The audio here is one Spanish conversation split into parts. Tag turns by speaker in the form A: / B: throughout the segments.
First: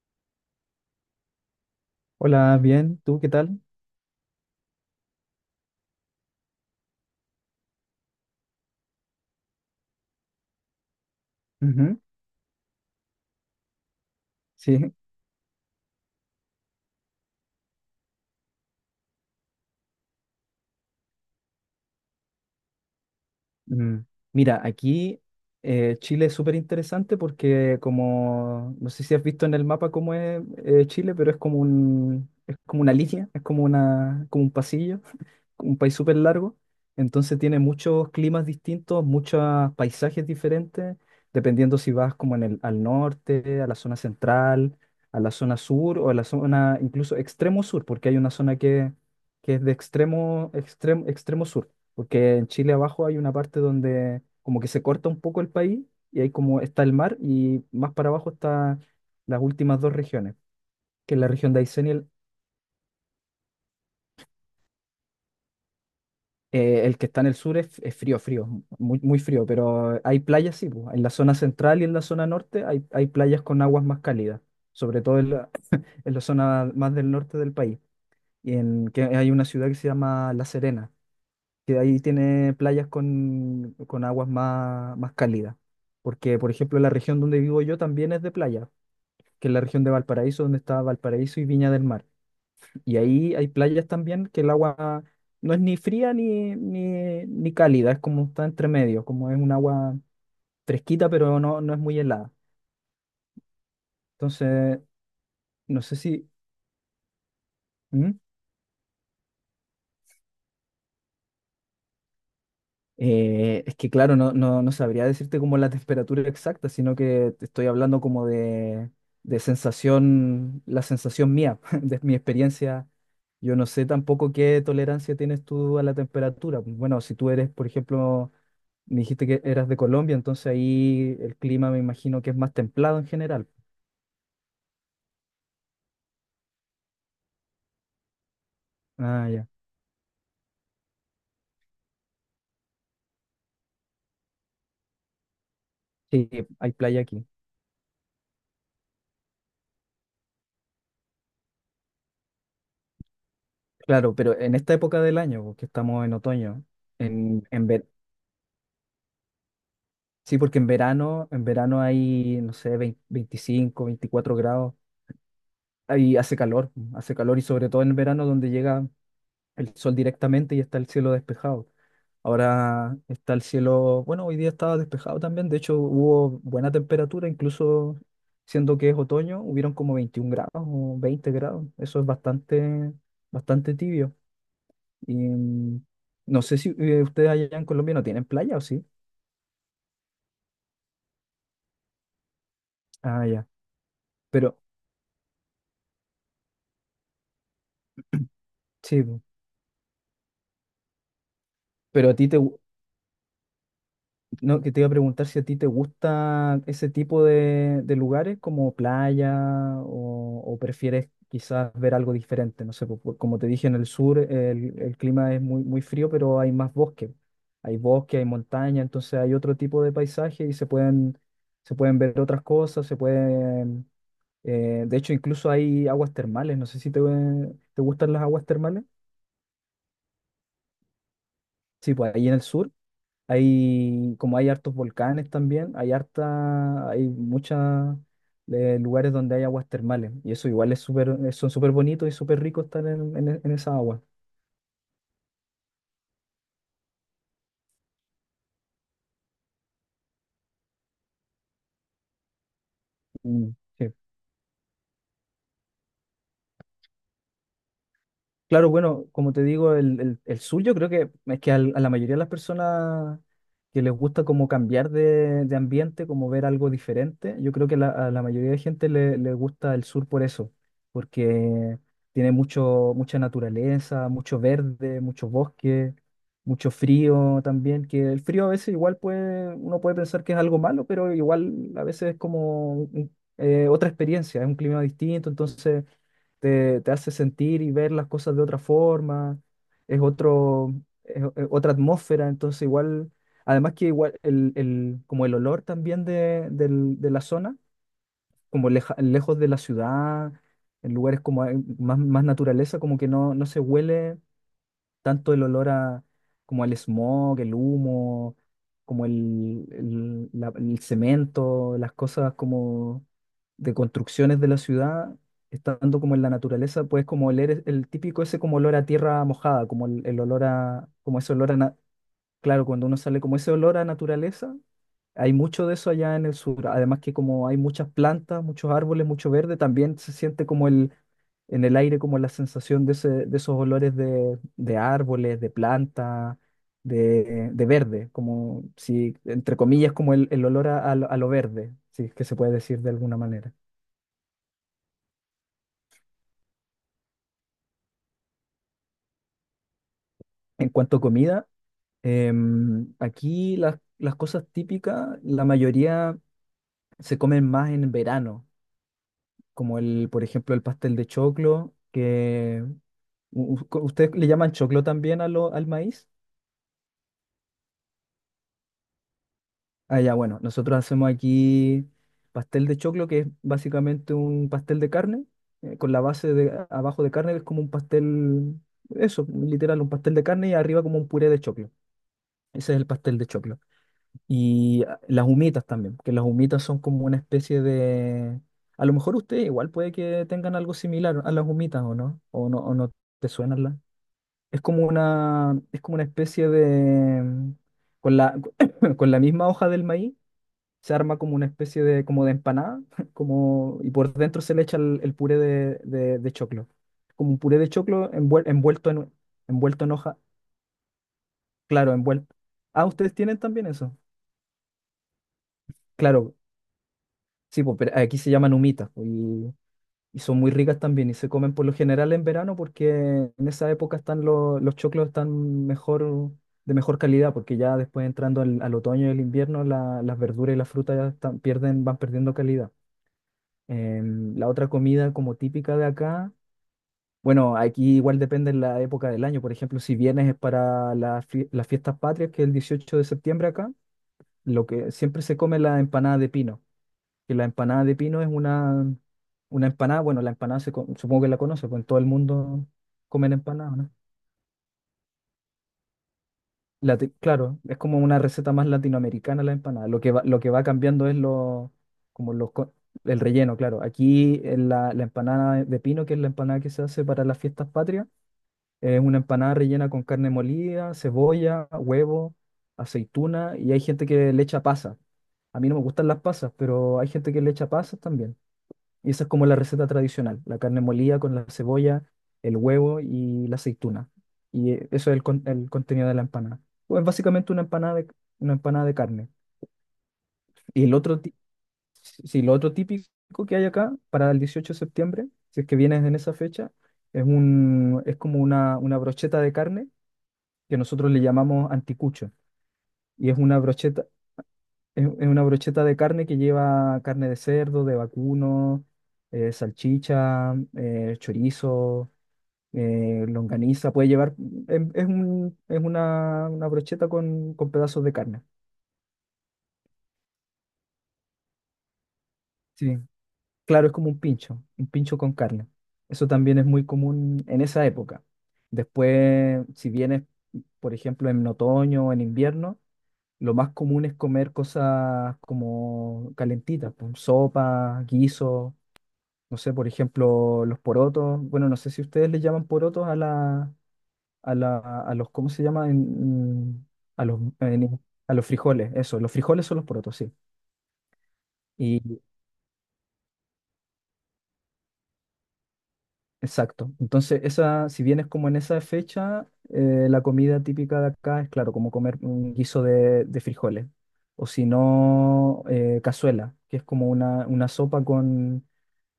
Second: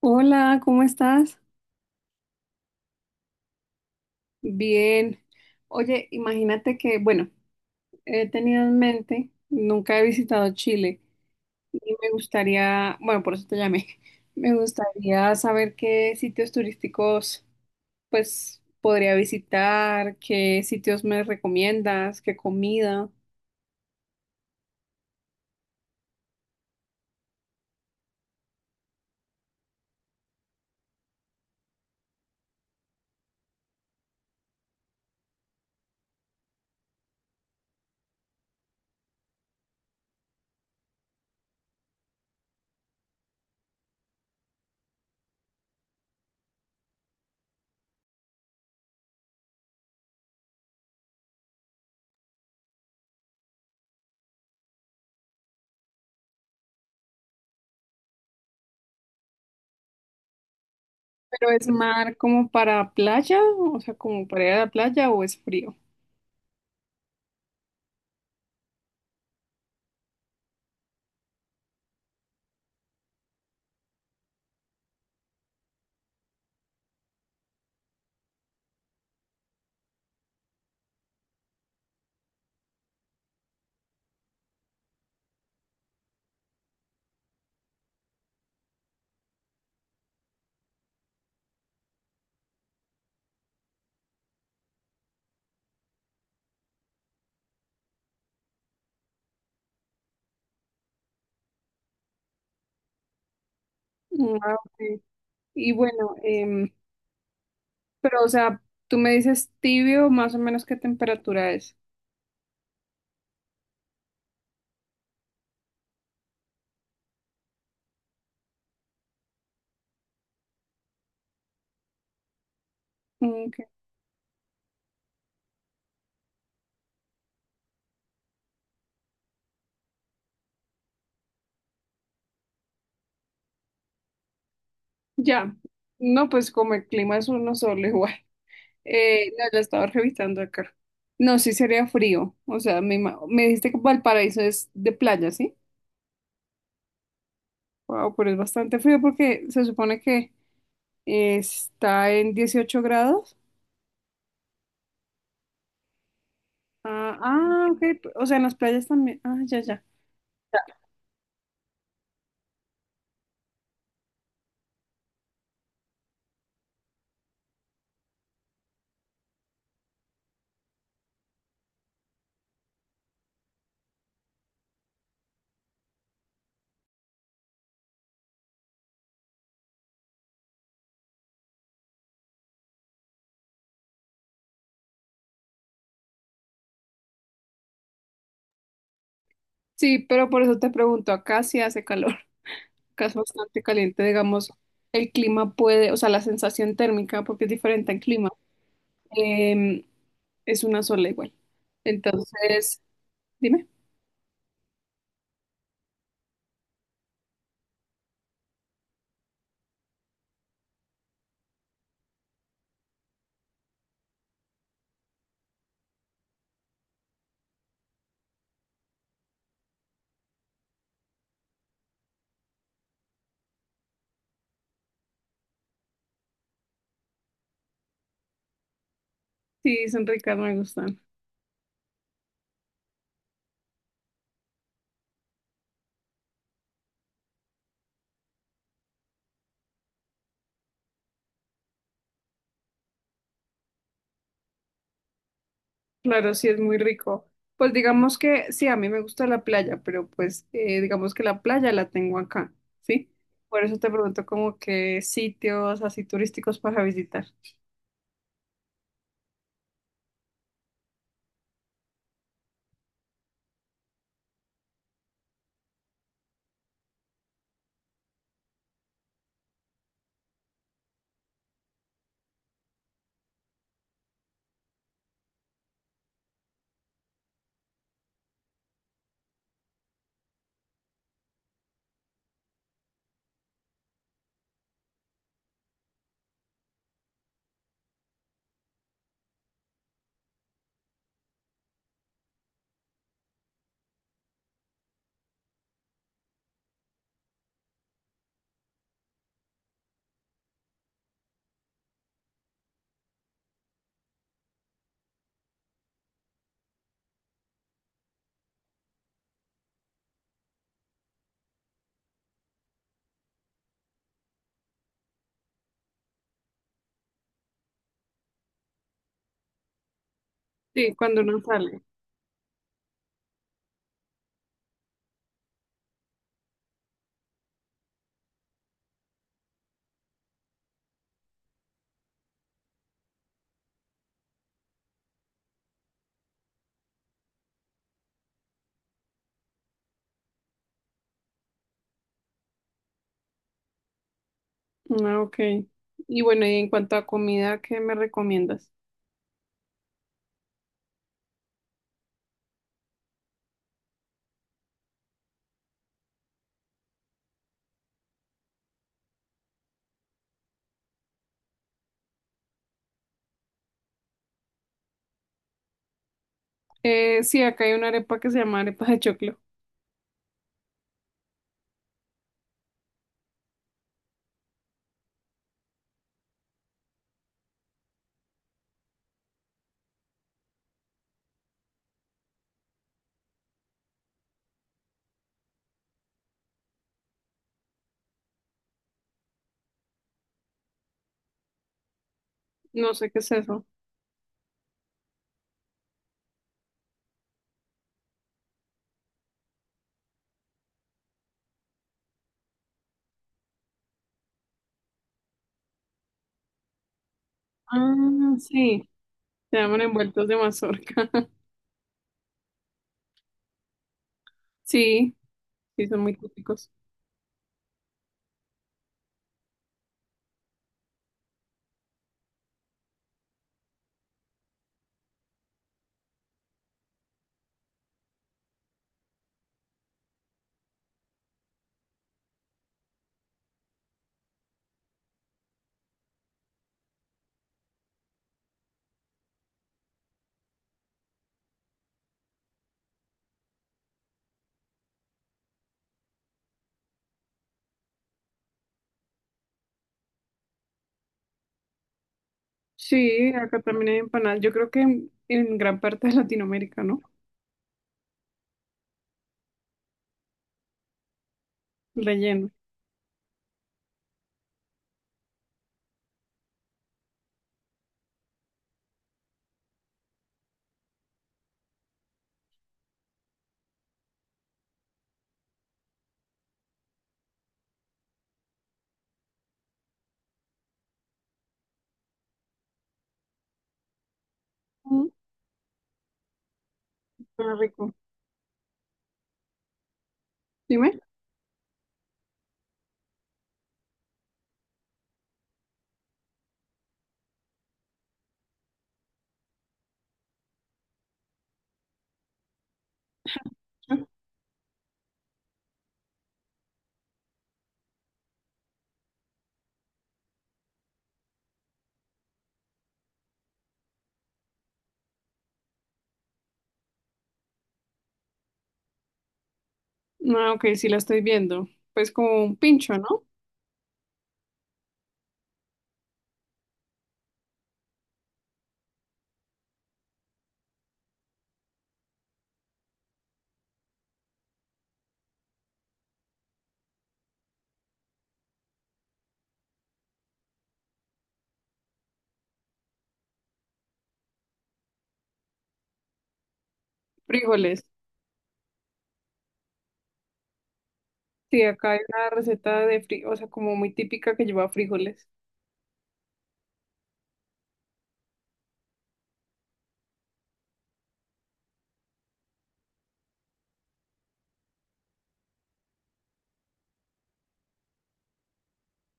A: Hola, ¿cómo estás?
B: Hola, bien, ¿tú qué tal?
A: Bien. Oye, imagínate que, bueno, he tenido en mente, nunca he visitado Chile y
B: Ujú.
A: me gustaría, bueno, por eso te llamé. Me
B: Sí.
A: gustaría saber qué sitios turísticos pues podría visitar, qué sitios me recomiendas, qué comida.
B: Mm, Mira, aquí Chile es súper interesante porque no sé si has visto en el mapa cómo es Chile, pero es como una línea, como un pasillo, un país súper largo. Entonces tiene muchos climas distintos, muchos paisajes diferentes, dependiendo si vas al norte, a la zona central, a la zona sur o a la zona incluso extremo sur, porque hay una que es de extremo extremo sur. Porque en Chile abajo hay una parte donde como que se corta un poco el país y ahí como está el mar y más para abajo están las últimas dos regiones, que es la
A: Pero
B: región de
A: ¿es
B: Aysén
A: mar como para playa, o sea, como para ir a la playa o es frío?
B: el que está en el sur es frío, frío, muy frío, pero hay playas, sí, pues, en la zona central y en la zona norte hay playas con aguas más cálidas, sobre todo en en la zona más del norte del país. Y en que hay una ciudad que se llama La Serena que ahí tiene playas con aguas más cálidas. Porque, por ejemplo, la región donde vivo yo también es de playa, que es la región de Valparaíso, donde está Valparaíso y Viña del Mar. Y ahí hay playas también que el agua no es ni fría ni ni cálida, es como está entre medio, como es un agua fresquita, pero no, no es muy helada.
A: Mm, ah,
B: Entonces,
A: ok. Y
B: no sé
A: bueno,
B: si... ¿Mm?
A: pero, o sea, tú me dices tibio, más o menos ¿qué temperatura es?
B: Es que claro, no, no sabría decirte como la temperatura exacta, sino que te estoy hablando como de sensación, la sensación mía, de mi experiencia.
A: Mm,
B: Yo no
A: ok.
B: sé tampoco qué tolerancia tienes tú a la temperatura. Bueno, si tú eres, por ejemplo, me dijiste que eras de Colombia, entonces ahí el clima me imagino que es más templado en general.
A: Ya. No, pues como el clima es uno solo igual.
B: Ah,
A: No,
B: ya.
A: lo estaba revisando acá. No, sí sería frío. O sea, me, me dijiste que Valparaíso es de playa, ¿sí?
B: Sí, hay playa aquí.
A: Wow, pero es bastante frío porque se supone que está en 18 grados.
B: Claro, pero en esta época del año, porque estamos en otoño,
A: Ah,
B: en, en,
A: ah, ok.
B: ve-
A: O sea, en las playas también. Ah, ya, ya.
B: Sí, porque en verano hay, no sé, 20 25, 24 grados. Ahí hace calor y sobre todo en verano donde llega el sol directamente y está el cielo despejado. Ahora está el cielo, bueno, hoy día estaba despejado también, de hecho hubo buena temperatura, incluso siendo que es otoño, hubieron como 21 grados o 20 grados, eso es bastante, bastante tibio. Y no sé si ustedes allá en Colombia no tienen playa o sí.
A: Sí, pero por eso te pregunto, acá sí hace calor, que es
B: Ah, ya,
A: bastante caliente, digamos,
B: pero
A: el clima puede, o sea, la sensación térmica, porque es diferente al clima,
B: sí, po.
A: em, es una sola igual.
B: Pero a ti te...
A: Entonces, dime,
B: No, que te iba a preguntar si a ti te gusta ese tipo de lugares como playa o prefieres quizás ver algo diferente. No sé, po- po- como te dije, en el sur el clima es muy frío, pero hay más bosque. Hay bosque, hay montaña, entonces hay otro tipo de paisaje y se pueden ver otras cosas, se pueden... De hecho, incluso hay aguas termales. No sé si te, te gustan las aguas termales.
A: sí, son ricas, me gustan.
B: Sí, pues ahí en el sur. Hay, como hay hartos volcanes también, hay harta, hay muchos lugares donde hay aguas termales. Y eso igual es súper, son súper bonitos y súper ricos estar en esa agua.
A: Claro, sí, es muy rico. Pues digamos que sí, a mí me gusta la playa, pero pues digamos que la playa la tengo acá, ¿sí?
B: Mm,
A: Por eso te
B: sí.
A: pregunto como qué sitios así turísticos para visitar.
B: Claro, bueno, como te digo, el sur yo creo que es que al- a la mayoría de las personas que les gusta como cambiar de ambiente, como ver algo diferente, yo creo que la- a la mayoría de gente le, le gusta el sur por eso, porque tiene mucho, mucha naturaleza, mucho verde, muchos bosques, mucho frío también, que el frío a veces igual puede, uno puede pensar que es algo malo, pero igual a veces es como un- otra experiencia, es un clima distinto, entonces te hace sentir y ver las cosas de otra forma, es otro, es o- es otra atmósfera, entonces igual, además que igual como el olor también de la zona, como leja- lejos de la ciudad, en lugares como hay más, más naturaleza, como que no, no se huele tanto el olor a, como el smog, el humo, como el cemento, las cosas como de construcciones de la ciudad, estando como en la naturaleza, puedes como oler es- el típico ese como olor a tierra mojada, como el olor a,
A: Sí,
B: como
A: cuando
B: ese
A: uno
B: olor a, na-
A: sale.
B: claro, cuando uno sale como ese olor a naturaleza. Hay mucho de eso allá en el sur, además que como hay muchas plantas, muchos árboles, mucho verde, también se siente como el, en el aire como la sensación de, ese- de esos olores de árboles, de planta, de verde, como si, entre comillas, como el olor a, a lo verde, si es que se puede decir de alguna manera.
A: Ah, ok. Y bueno, y en cuanto a comida, ¿qué me recomiendas?
B: En cuanto a comida, aquí las cosas típicas, la mayoría se comen más en verano, como el, por ejemplo, el pastel de choclo, que u- u- co- ¿ustedes le llaman choclo también a lo- al maíz?
A: Sí, acá hay una arepa que se llama arepa de choclo.
B: Ah, ya, bueno, nosotros hacemos aquí pastel de choclo, que es básicamente un pastel de carne, con la base de abajo de carne, que es como un pastel, eso, literal, un pastel de carne y arriba como un puré de choclo. Ese es el pastel de choclo. Y ah, las humitas también, que las humitas son como una especie de... A lo mejor ustedes igual puede que tengan algo similar a las humitas, ¿o no? ¿O no, o no
A: No sé qué
B: te
A: es
B: suenan
A: eso.
B: las? Es como una especie de... Con la, con la misma hoja del maíz se arma como una especie de, como de empanada, como, y por dentro se le echa el puré de choclo. Como un puré de
A: Ah,
B: choclo envuel-
A: sí,
B: envuelto en,
A: se llaman
B: envuelto en hoja,
A: envueltos de mazorca.
B: claro, envuelto. Ah, ¿ustedes tienen también eso?
A: Sí, sí, son muy
B: Claro,
A: típicos.
B: sí, po, pero aquí se llaman humitas po, y son muy ricas también y se comen por lo general en verano porque en esa época están los choclos están mejor, de mejor calidad porque ya después entrando al otoño y el invierno la- las verduras y las frutas ya están- pierden, van perdiendo calidad. La otra comida como típica de acá, bueno, aquí igual depende de la época del año. Por ejemplo, si vienes es para las fie- las fiestas patrias, que es el 18 de septiembre acá, lo que siempre se come es la empanada de pino. Que la empanada de pino es una empanada, bueno, la empanada se co- supongo que la conoces, pues en todo el mundo
A: Sí,
B: comen
A: acá
B: empanada.
A: también hay empanadas. Yo creo que en gran parte de Latinoamérica, ¿no?
B: Lati- claro, es como una receta más latinoamericana la empanada. Lo que va cambiando es lo, como
A: Relleno.
B: los, co- el relleno, claro. Aquí en la empanada de pino, que es la empanada que se hace para las fiestas patrias, es una empanada rellena con carne molida, cebolla, huevo, aceituna y hay gente que le echa pasas. A mí no me gustan las pasas, pero hay gente que le echa pasas también. Y esa es como la receta tradicional, la carne molida con la cebolla, el huevo y la aceituna. Y
A: Mm,
B: eso es el, con- el contenido de la empanada. Pues básicamente
A: suena rico.
B: una empanada de carne. Y el
A: Dime.
B: otro, ti- sí, lo otro típico que hay acá para el 18 de septiembre, si es que vienes en esa fecha, es un, es como una brocheta de carne que nosotros le llamamos anticucho. Y es una brocheta de carne que lleva carne de cerdo, de vacuno, salchicha, chorizo, longaniza, puede llevar, em- es, un- es una brocheta con pedazos de carne.
A: Ah, ok, sí la estoy viendo. Pues como un pincho,
B: Sí,
A: ¿no?
B: claro, es como un pincho con carne. Eso también es muy común en esa época. Después, si vienes, por ejemplo, en otoño o en invierno, lo más común es comer cosas como calentitas, pues, sopa, guiso, no sé, por ejemplo, los porotos. Bueno, no sé si ustedes le llaman porotos a la, a, la, a los, ¿cómo se llama?
A: Frijoles.
B: En- a los frijoles, eso, los frijoles son los porotos, sí.
A: Sí, acá hay
B: Y
A: una receta de fri o sea, como muy típica que lleva frijoles.
B: exacto. Entonces, esa, si vienes como en esa fecha, la comida típica de acá es, claro, como comer un guiso de frijoles. O si no, cazuela, que es como una sopa con,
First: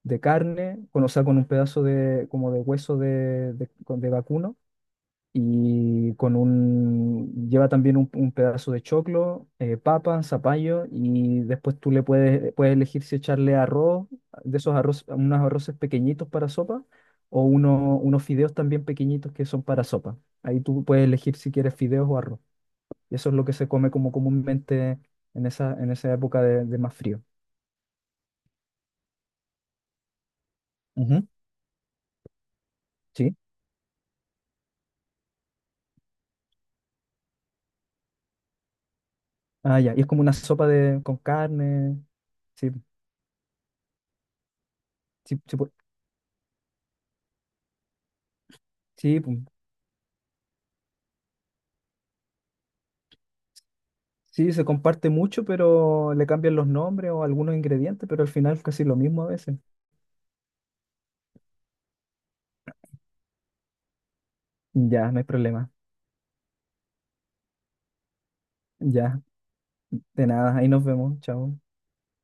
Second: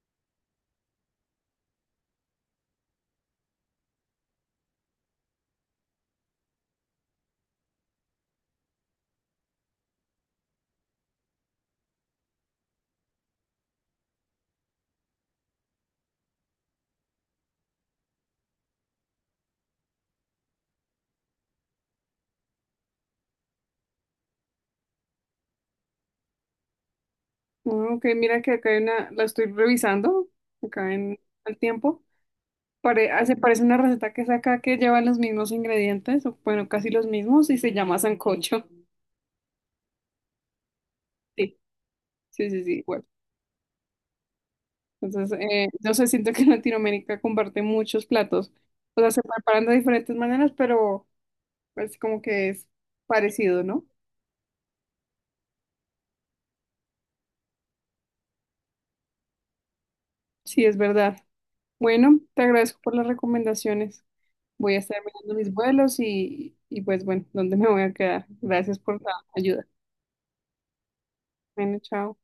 B: de carne, con, o sea, con un pedazo de, como de hueso de vacuno y con un, lleva también un pedazo de choclo, papa, zapallo, y después tú le puedes, puedes elegir si echarle arroz, de esos arroz, unos arroces pequeñitos para sopa, o uno- unos fideos también pequeñitos que son para sopa. Ahí tú puedes elegir si quieres fideos o arroz. Y eso es lo que se come como comúnmente en esa época de más frío.
A: Ah, ok, mira que acá hay una, la estoy revisando, acá en
B: Ujú.
A: el tiempo. Pare, ah, se
B: Sí.
A: parece una receta que saca que lleva los mismos ingredientes, o bueno, casi los mismos, y se llama sancocho.
B: Ah, ya. Y es como una sopa de, con
A: Sí,
B: carne.
A: sí, sí,
B: Sí,
A: sí, igual.
B: sí,
A: Entonces,
B: sí, pu-
A: yo sé, siento que en Latinoamérica comparte muchos platos. O sea,
B: sí,
A: se
B: pu-
A: preparan de diferentes maneras, pero es como que es parecido, ¿no?
B: Sí, se comparte mucho, pero le cambian los nombres o algunos ingredientes, pero al final es casi lo mismo a veces.
A: Sí, es verdad. Bueno, te agradezco por las recomendaciones. Voy a estar
B: Ya, no hay
A: mirando mis
B: problema.
A: vuelos y pues bueno, ¿dónde me voy a quedar? Gracias por la
B: Ya,
A: ayuda.
B: de nada, ahí nos vemos, chao.
A: Bueno, chao.